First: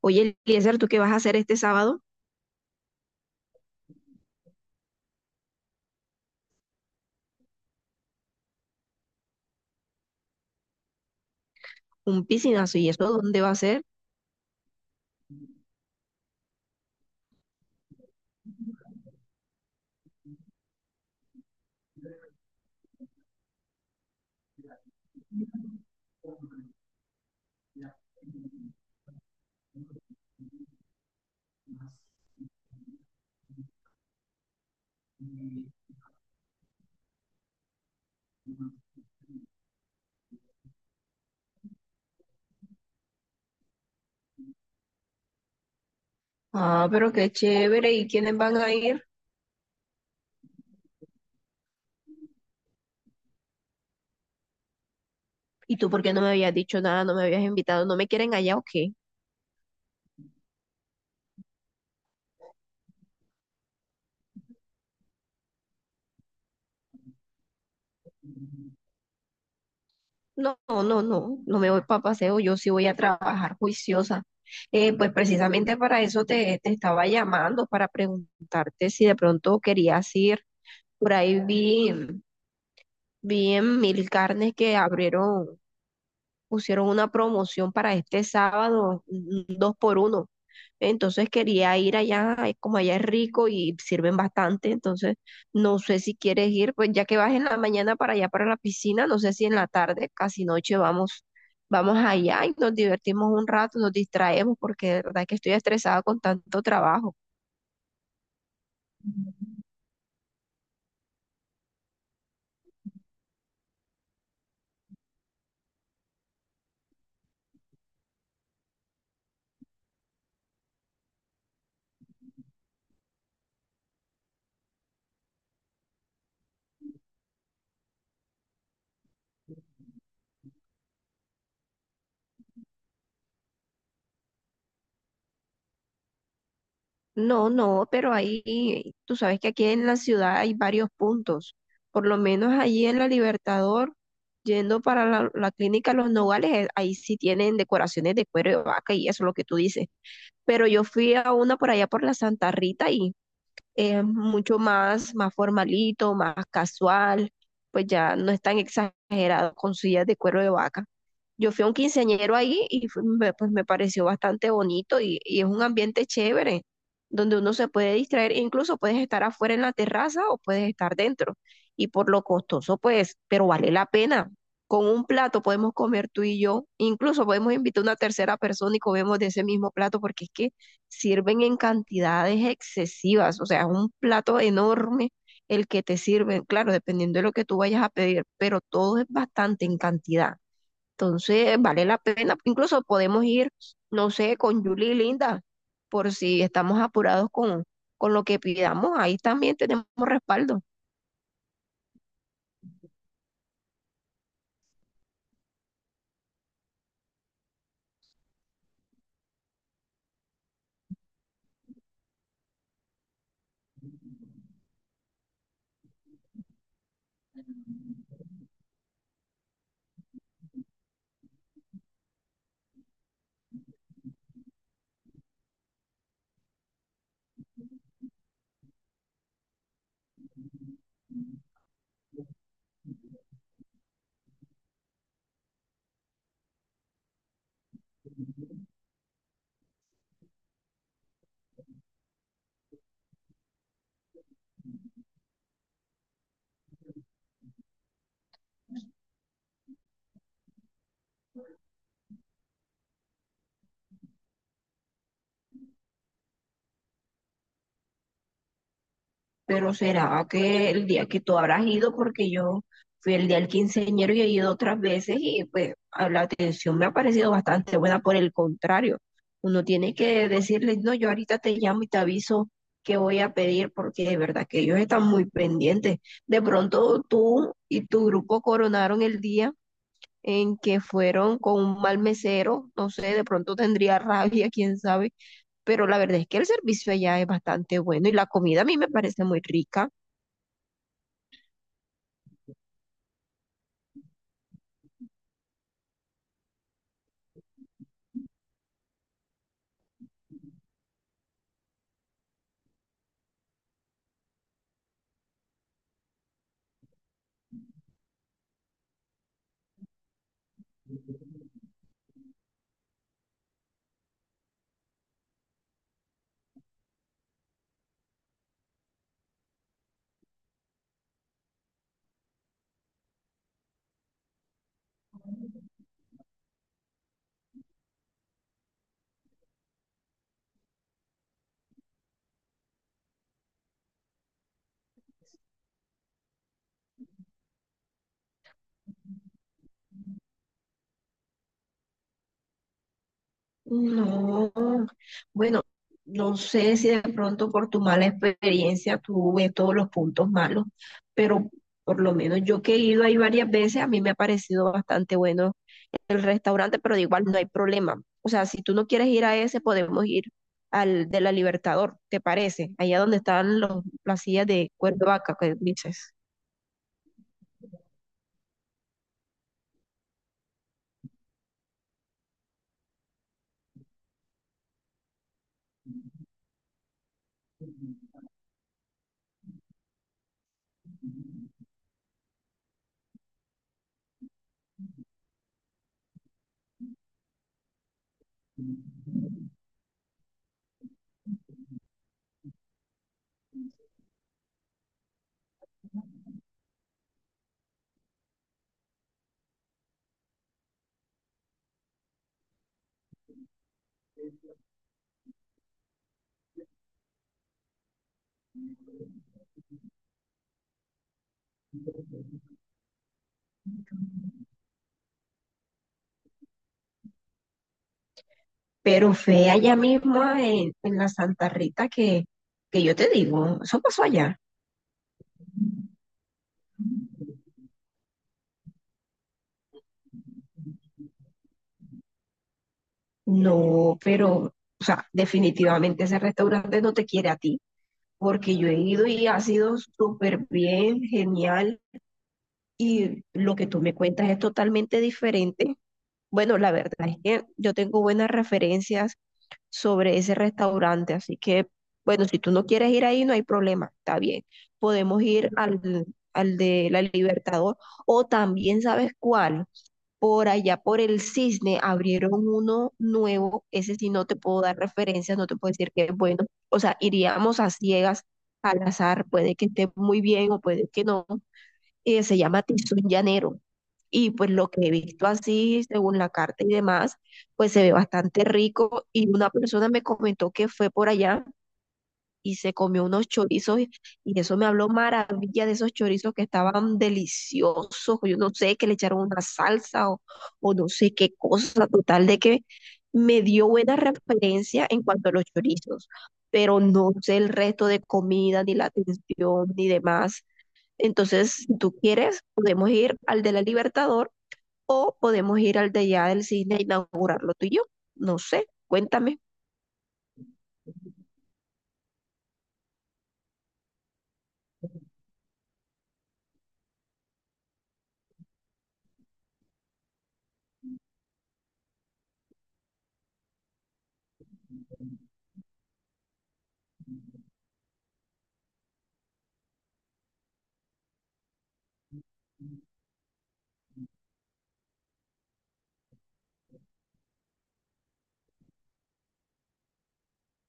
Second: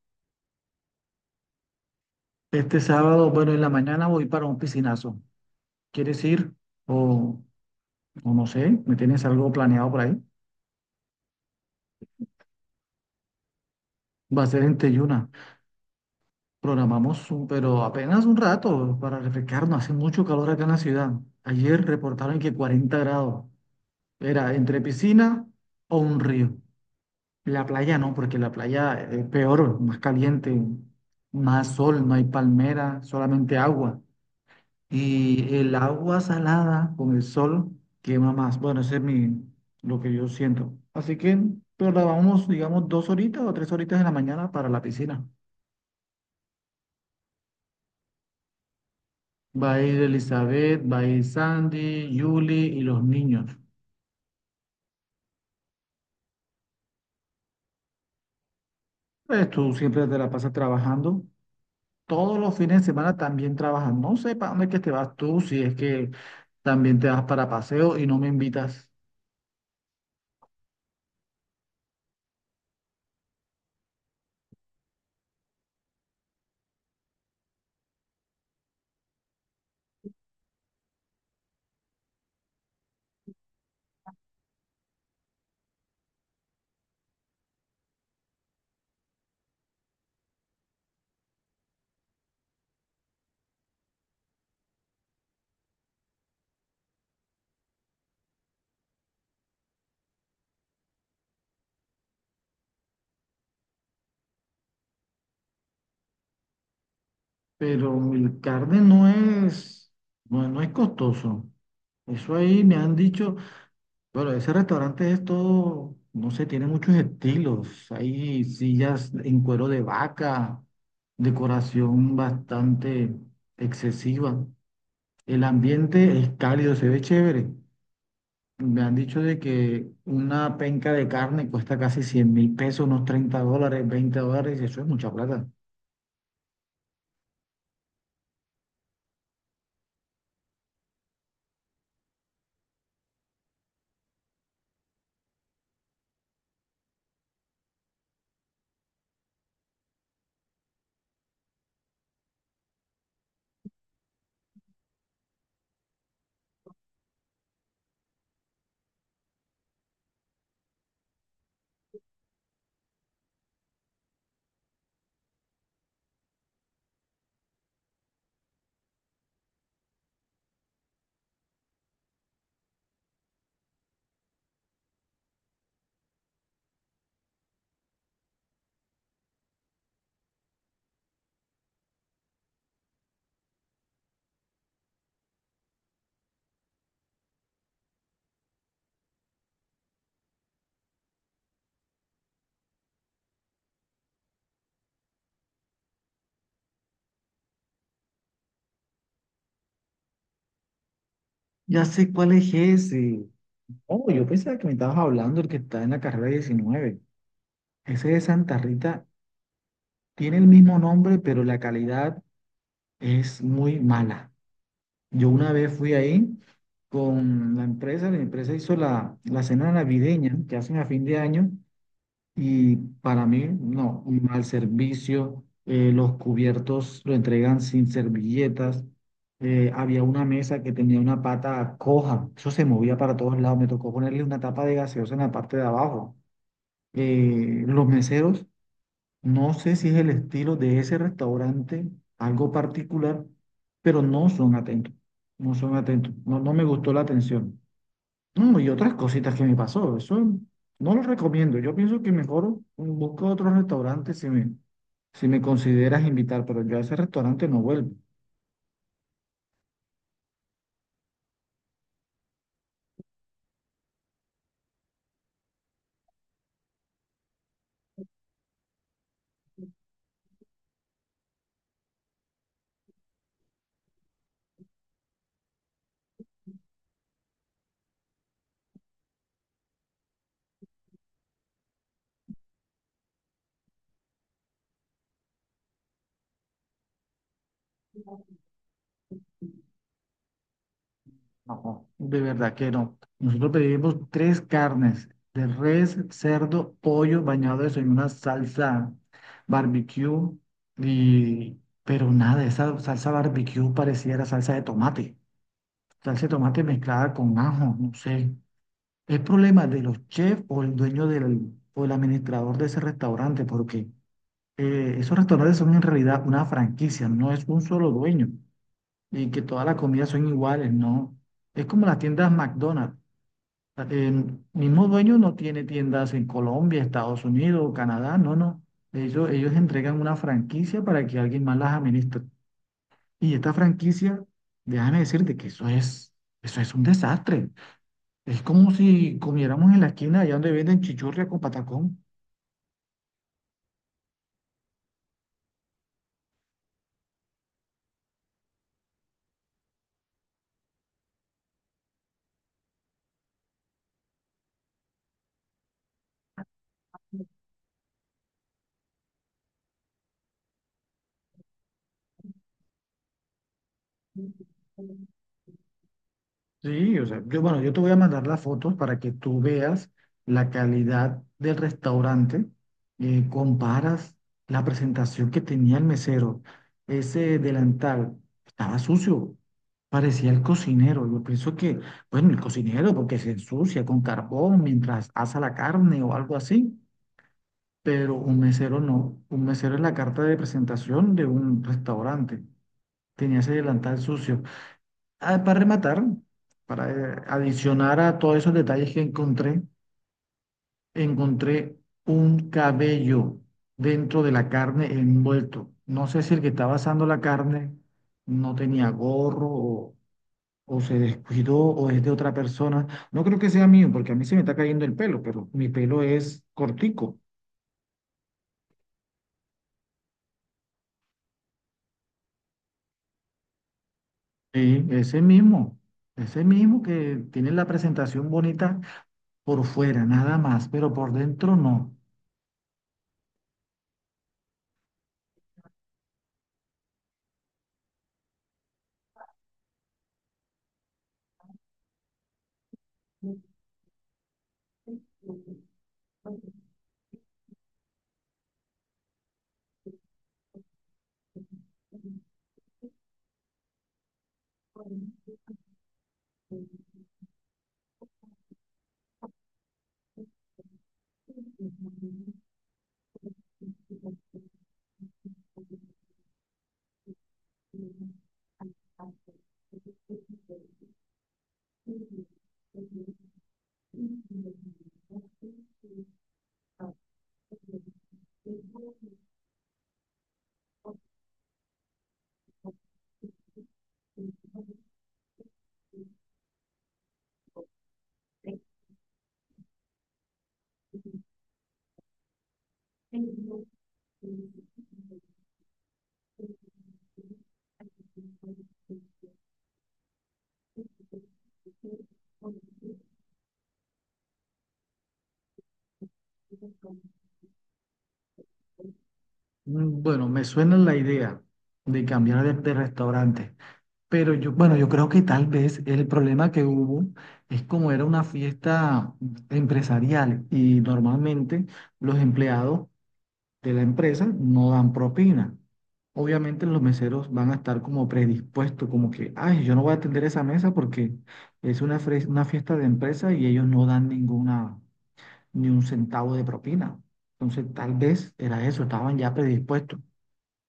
Oye, Eliezer, ¿tú qué vas a hacer este sábado? Este sábado, bueno, en la mañana voy para un piscinazo. ¿Quieres ir? O, o no sé, ¿me tienes algo planeado por ahí? Un piscinazo, ¿y eso dónde va a ser? Va a ser en Teyuna. Programamos, pero apenas un rato para refrescarnos. Hace mucho calor acá en la ciudad. Ayer reportaron que 40 grados. Era entre piscina o un río. La playa no, porque la playa es peor, más caliente, más sol, no hay palmera, solamente agua. Y el agua salada con el sol quema más. Bueno, lo que yo siento. Así que, pero la vamos, digamos, 2 horitas o 3 horitas en la mañana para la piscina. Ah, pero qué chévere. ¿Y quiénes van a ir? Va a ir Elizabeth, va a ir Sandy, Julie y los niños. ¿Y tú por qué no me habías dicho nada, no me habías invitado? ¿No me quieren allá o qué? Pues tú siempre te la pasas trabajando. Todos los fines de semana también trabajas. No sé para dónde es que te vas tú, si es que también te vas para paseo y no me invitas. No, no, no, no me voy para paseo, yo sí voy a trabajar juiciosa. Pues precisamente para eso te estaba llamando, para preguntarte si de pronto querías ir. Por ahí vi, vi en Mil Carnes que abrieron, pusieron una promoción para este sábado, un dos por uno. Entonces quería ir allá, como allá es rico y sirven bastante, entonces no sé si quieres ir, pues ya que vas en la mañana para allá para la piscina, no sé si en la tarde, casi noche vamos allá y nos divertimos un rato, nos distraemos porque de verdad que estoy estresada con tanto trabajo. Pero el carne no es, no, no es costoso. Eso ahí me han dicho, bueno, ese restaurante es todo, no sé, tiene muchos estilos. Hay sillas en cuero de vaca, decoración bastante excesiva. El ambiente es cálido, se ve chévere. Me han dicho de que una penca de carne cuesta casi 100.000 pesos, unos 30 dólares, 20 dólares, y eso es mucha plata. No, no, pero ahí tú sabes que aquí en la ciudad hay varios puntos, por lo menos allí en la Libertador. Yendo para la clínica Los Nogales, ahí sí tienen decoraciones de cuero de vaca y eso es lo que tú dices. Pero yo fui a una por allá por la Santa Rita y es mucho más, más formalito, más casual, pues ya no es tan exagerado con sillas de cuero de vaca. Yo fui a un quinceañero ahí y pues me pareció bastante bonito y es un ambiente chévere, donde uno se puede distraer, e incluso puedes estar afuera en la terraza o puedes estar dentro. Y por lo costoso, pues, pero vale la pena. Con un plato podemos comer tú y yo, incluso podemos invitar a una tercera persona y comemos de ese mismo plato porque es que sirven en cantidades excesivas, o sea, es un plato enorme el que te sirven, claro, dependiendo de lo que tú vayas a pedir, pero todo es bastante en cantidad. Entonces, vale la pena, incluso podemos ir, no sé, con Julie y Linda, por si estamos apurados con lo que pidamos, ahí también tenemos respaldo. Ya sé cuál es ese. Oh, yo pensaba que me estabas hablando el que está en la carrera 19. Ese de Santa Rita tiene el mismo nombre, pero la calidad es muy mala. Yo una vez fui ahí con la empresa hizo la cena navideña que hacen a fin de año. Y para mí, no, un mal servicio. Los cubiertos lo entregan sin servilletas. Había una mesa que tenía una pata coja, eso se movía para todos lados, me tocó ponerle una tapa de gaseosa en la parte de abajo. Los meseros, no sé si es el estilo de ese restaurante, algo particular, pero no son atentos, no son atentos, no, no me gustó la atención. No, y otras cositas que me pasó, eso no lo recomiendo. Yo pienso que mejor busco otro restaurante si me consideras invitar, pero yo a ese restaurante no vuelvo. Pero será que el día que tú habrás ido, porque yo fui el día del quinceañero y he ido otras veces y pues a la atención me ha parecido bastante buena. Por el contrario, uno tiene que decirles, no, yo ahorita te llamo y te aviso que voy a pedir porque de verdad que ellos están muy pendientes. De pronto tú y tu grupo coronaron el día en que fueron con un mal mesero, no sé, de pronto tendría rabia, quién sabe, pero la verdad es que el servicio allá es bastante bueno y la comida a mí me parece muy rica. No, de verdad que no. Nosotros pedimos tres carnes de res, cerdo, pollo bañados en una salsa barbecue y pero nada, esa salsa barbecue pareciera salsa de tomate mezclada con ajo, no sé. Es problema de los chefs o el administrador de ese restaurante porque esos restaurantes son en realidad una franquicia, no es un solo dueño y que todas las comidas son iguales, no. Es como las tiendas McDonald's. El mismo dueño no tiene tiendas en Colombia, Estados Unidos, Canadá, no, no. Ellos entregan una franquicia para que alguien más las administre. Y esta franquicia, déjame decirte eso es un desastre. Es como si comiéramos en la esquina allá donde venden chichurria con patacón. No, bueno, no sé si de pronto por tu mala experiencia tú ves todos los puntos malos, pero por lo menos yo que he ido ahí varias veces, a mí me ha parecido bastante bueno el restaurante, pero de igual no hay problema. O sea, si tú no quieres ir a ese, podemos ir al de la Libertador, ¿te parece? Allá donde están las sillas de cuero de vaca, que dices. Sí, o sea, yo, bueno, yo te voy a mandar las fotos para que tú veas la calidad del restaurante, comparas la presentación que tenía el mesero, ese delantal, estaba sucio, parecía el cocinero, yo pienso que, bueno, el cocinero porque se ensucia con carbón mientras asa la carne o algo así, pero un mesero no, un mesero es la carta de presentación de un restaurante, tenía ese delantal sucio. Ah, para rematar, para adicionar a todos esos detalles que encontré, encontré un cabello dentro de la carne envuelto. No sé si el que estaba asando la carne no tenía gorro o se descuidó o es de otra persona. No creo que sea mío porque a mí se me está cayendo el pelo, pero mi pelo es cortico. Pero fue allá mismo en la Santa Rita que yo te digo, eso pasó allá. Sí, ese mismo que tiene la presentación bonita por fuera, nada más, pero por dentro no. No, pero, o sea, definitivamente ese restaurante no te quiere a ti, porque yo he ido y ha sido súper bien, genial, y lo que tú me cuentas es totalmente diferente. Bueno, la verdad es que yo tengo buenas referencias sobre ese restaurante, así que, bueno, si tú no quieres ir ahí, no hay problema, está bien. Podemos ir al de la Libertador, o también, ¿sabes cuál? Por allá, por el Cisne, abrieron uno nuevo. Ese sí no te puedo dar referencias, no te puedo decir que es bueno. O sea, iríamos a ciegas, al azar. Puede que esté muy bien o puede que no. Se llama Tizón Llanero. Y pues lo que he visto así, según la carta y demás, pues se ve bastante rico. Y una persona me comentó que fue por allá y se comió unos chorizos y eso me habló maravilla de esos chorizos que estaban deliciosos, yo no sé, que le echaron una salsa o no sé qué cosa, total de que me dio buena referencia en cuanto a los chorizos, pero no sé el resto de comida, ni la atención, ni demás. Entonces, si tú quieres, podemos ir al de la Libertador o podemos ir al de allá del cine a inaugurarlo tú y yo. No sé, cuéntame. Bueno, me suena la idea de cambiar de restaurante, pero yo, bueno, yo creo que tal vez el problema que hubo es como era una fiesta empresarial y normalmente los empleados de la empresa no dan propina. Obviamente los meseros van a estar como predispuestos, como que, ay, yo no voy a atender esa mesa porque es una, una fiesta de empresa y ellos no dan ninguna, ni un centavo de propina. Entonces, tal vez era eso, estaban ya predispuestos.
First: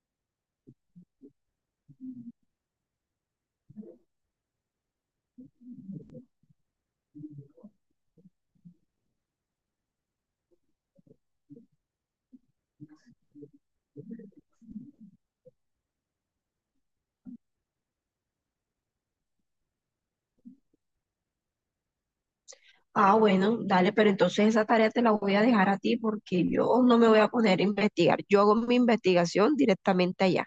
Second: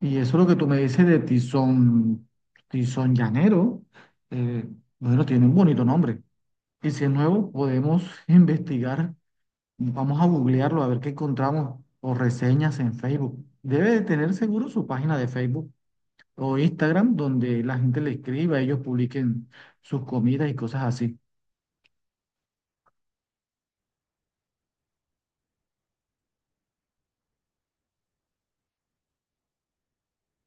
Y eso es lo que tú me dices de Tizón Llanero. eh, bueno, tiene un bonito nombre. Y si es nuevo, podemos investigar. Vamos a googlearlo a ver qué encontramos o reseñas en Facebook. Debe de tener seguro su página de Facebook o Instagram donde la gente le escriba, ellos publiquen sus comidas y cosas así. Ah, bueno, dale, pero entonces esa tarea te la voy a dejar a ti porque yo no me voy a poner a investigar. Yo hago mi investigación directamente allá.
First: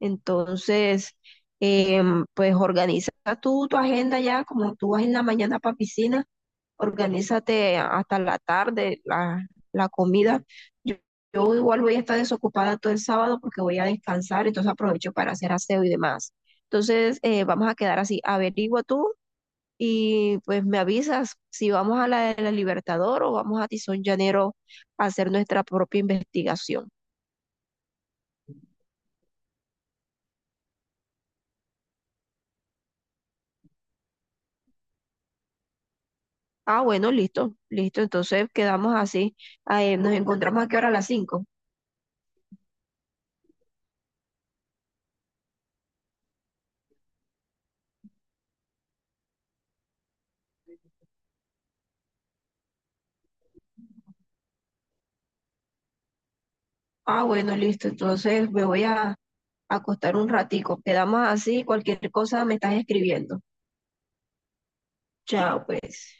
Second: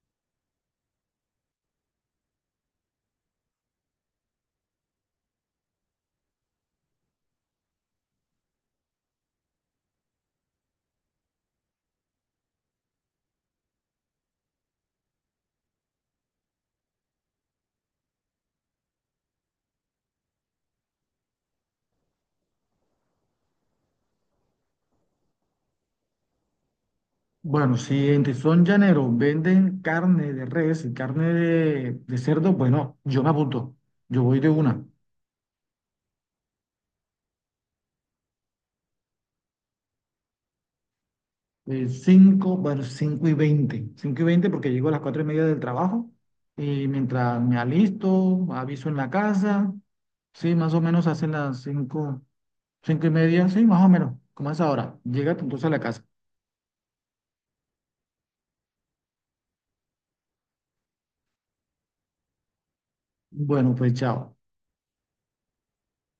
Entonces, pues organiza tú tu agenda ya, como tú vas en la mañana para piscina, organízate hasta la tarde la comida. Yo, yo igual voy a estar desocupada todo el sábado porque voy a descansar, entonces aprovecho para hacer aseo y demás. Entonces, vamos a quedar así. Averigua tú y pues me avisas si vamos a la de la Libertador o vamos a Tizón Llanero a hacer nuestra propia investigación. Bueno, si en Tizón Llanero venden carne de res y carne de cerdo, bueno, yo me apunto. Yo voy de una. Ah, bueno, listo, listo. Entonces quedamos así. Ah, nos encontramos aquí ahora a las 5. 5, bueno, 5:20 5:20 porque llego a las 4:30 del trabajo y mientras me alisto, aviso en la casa. Sí, más o menos hacen las 5 5:30, sí, más o menos, como es ahora. Llega entonces a la casa. Ah, bueno, listo. Entonces me voy a acostar un ratico. Quedamos así. Cualquier cosa me estás escribiendo. Bueno, pues chao. Chao, pues.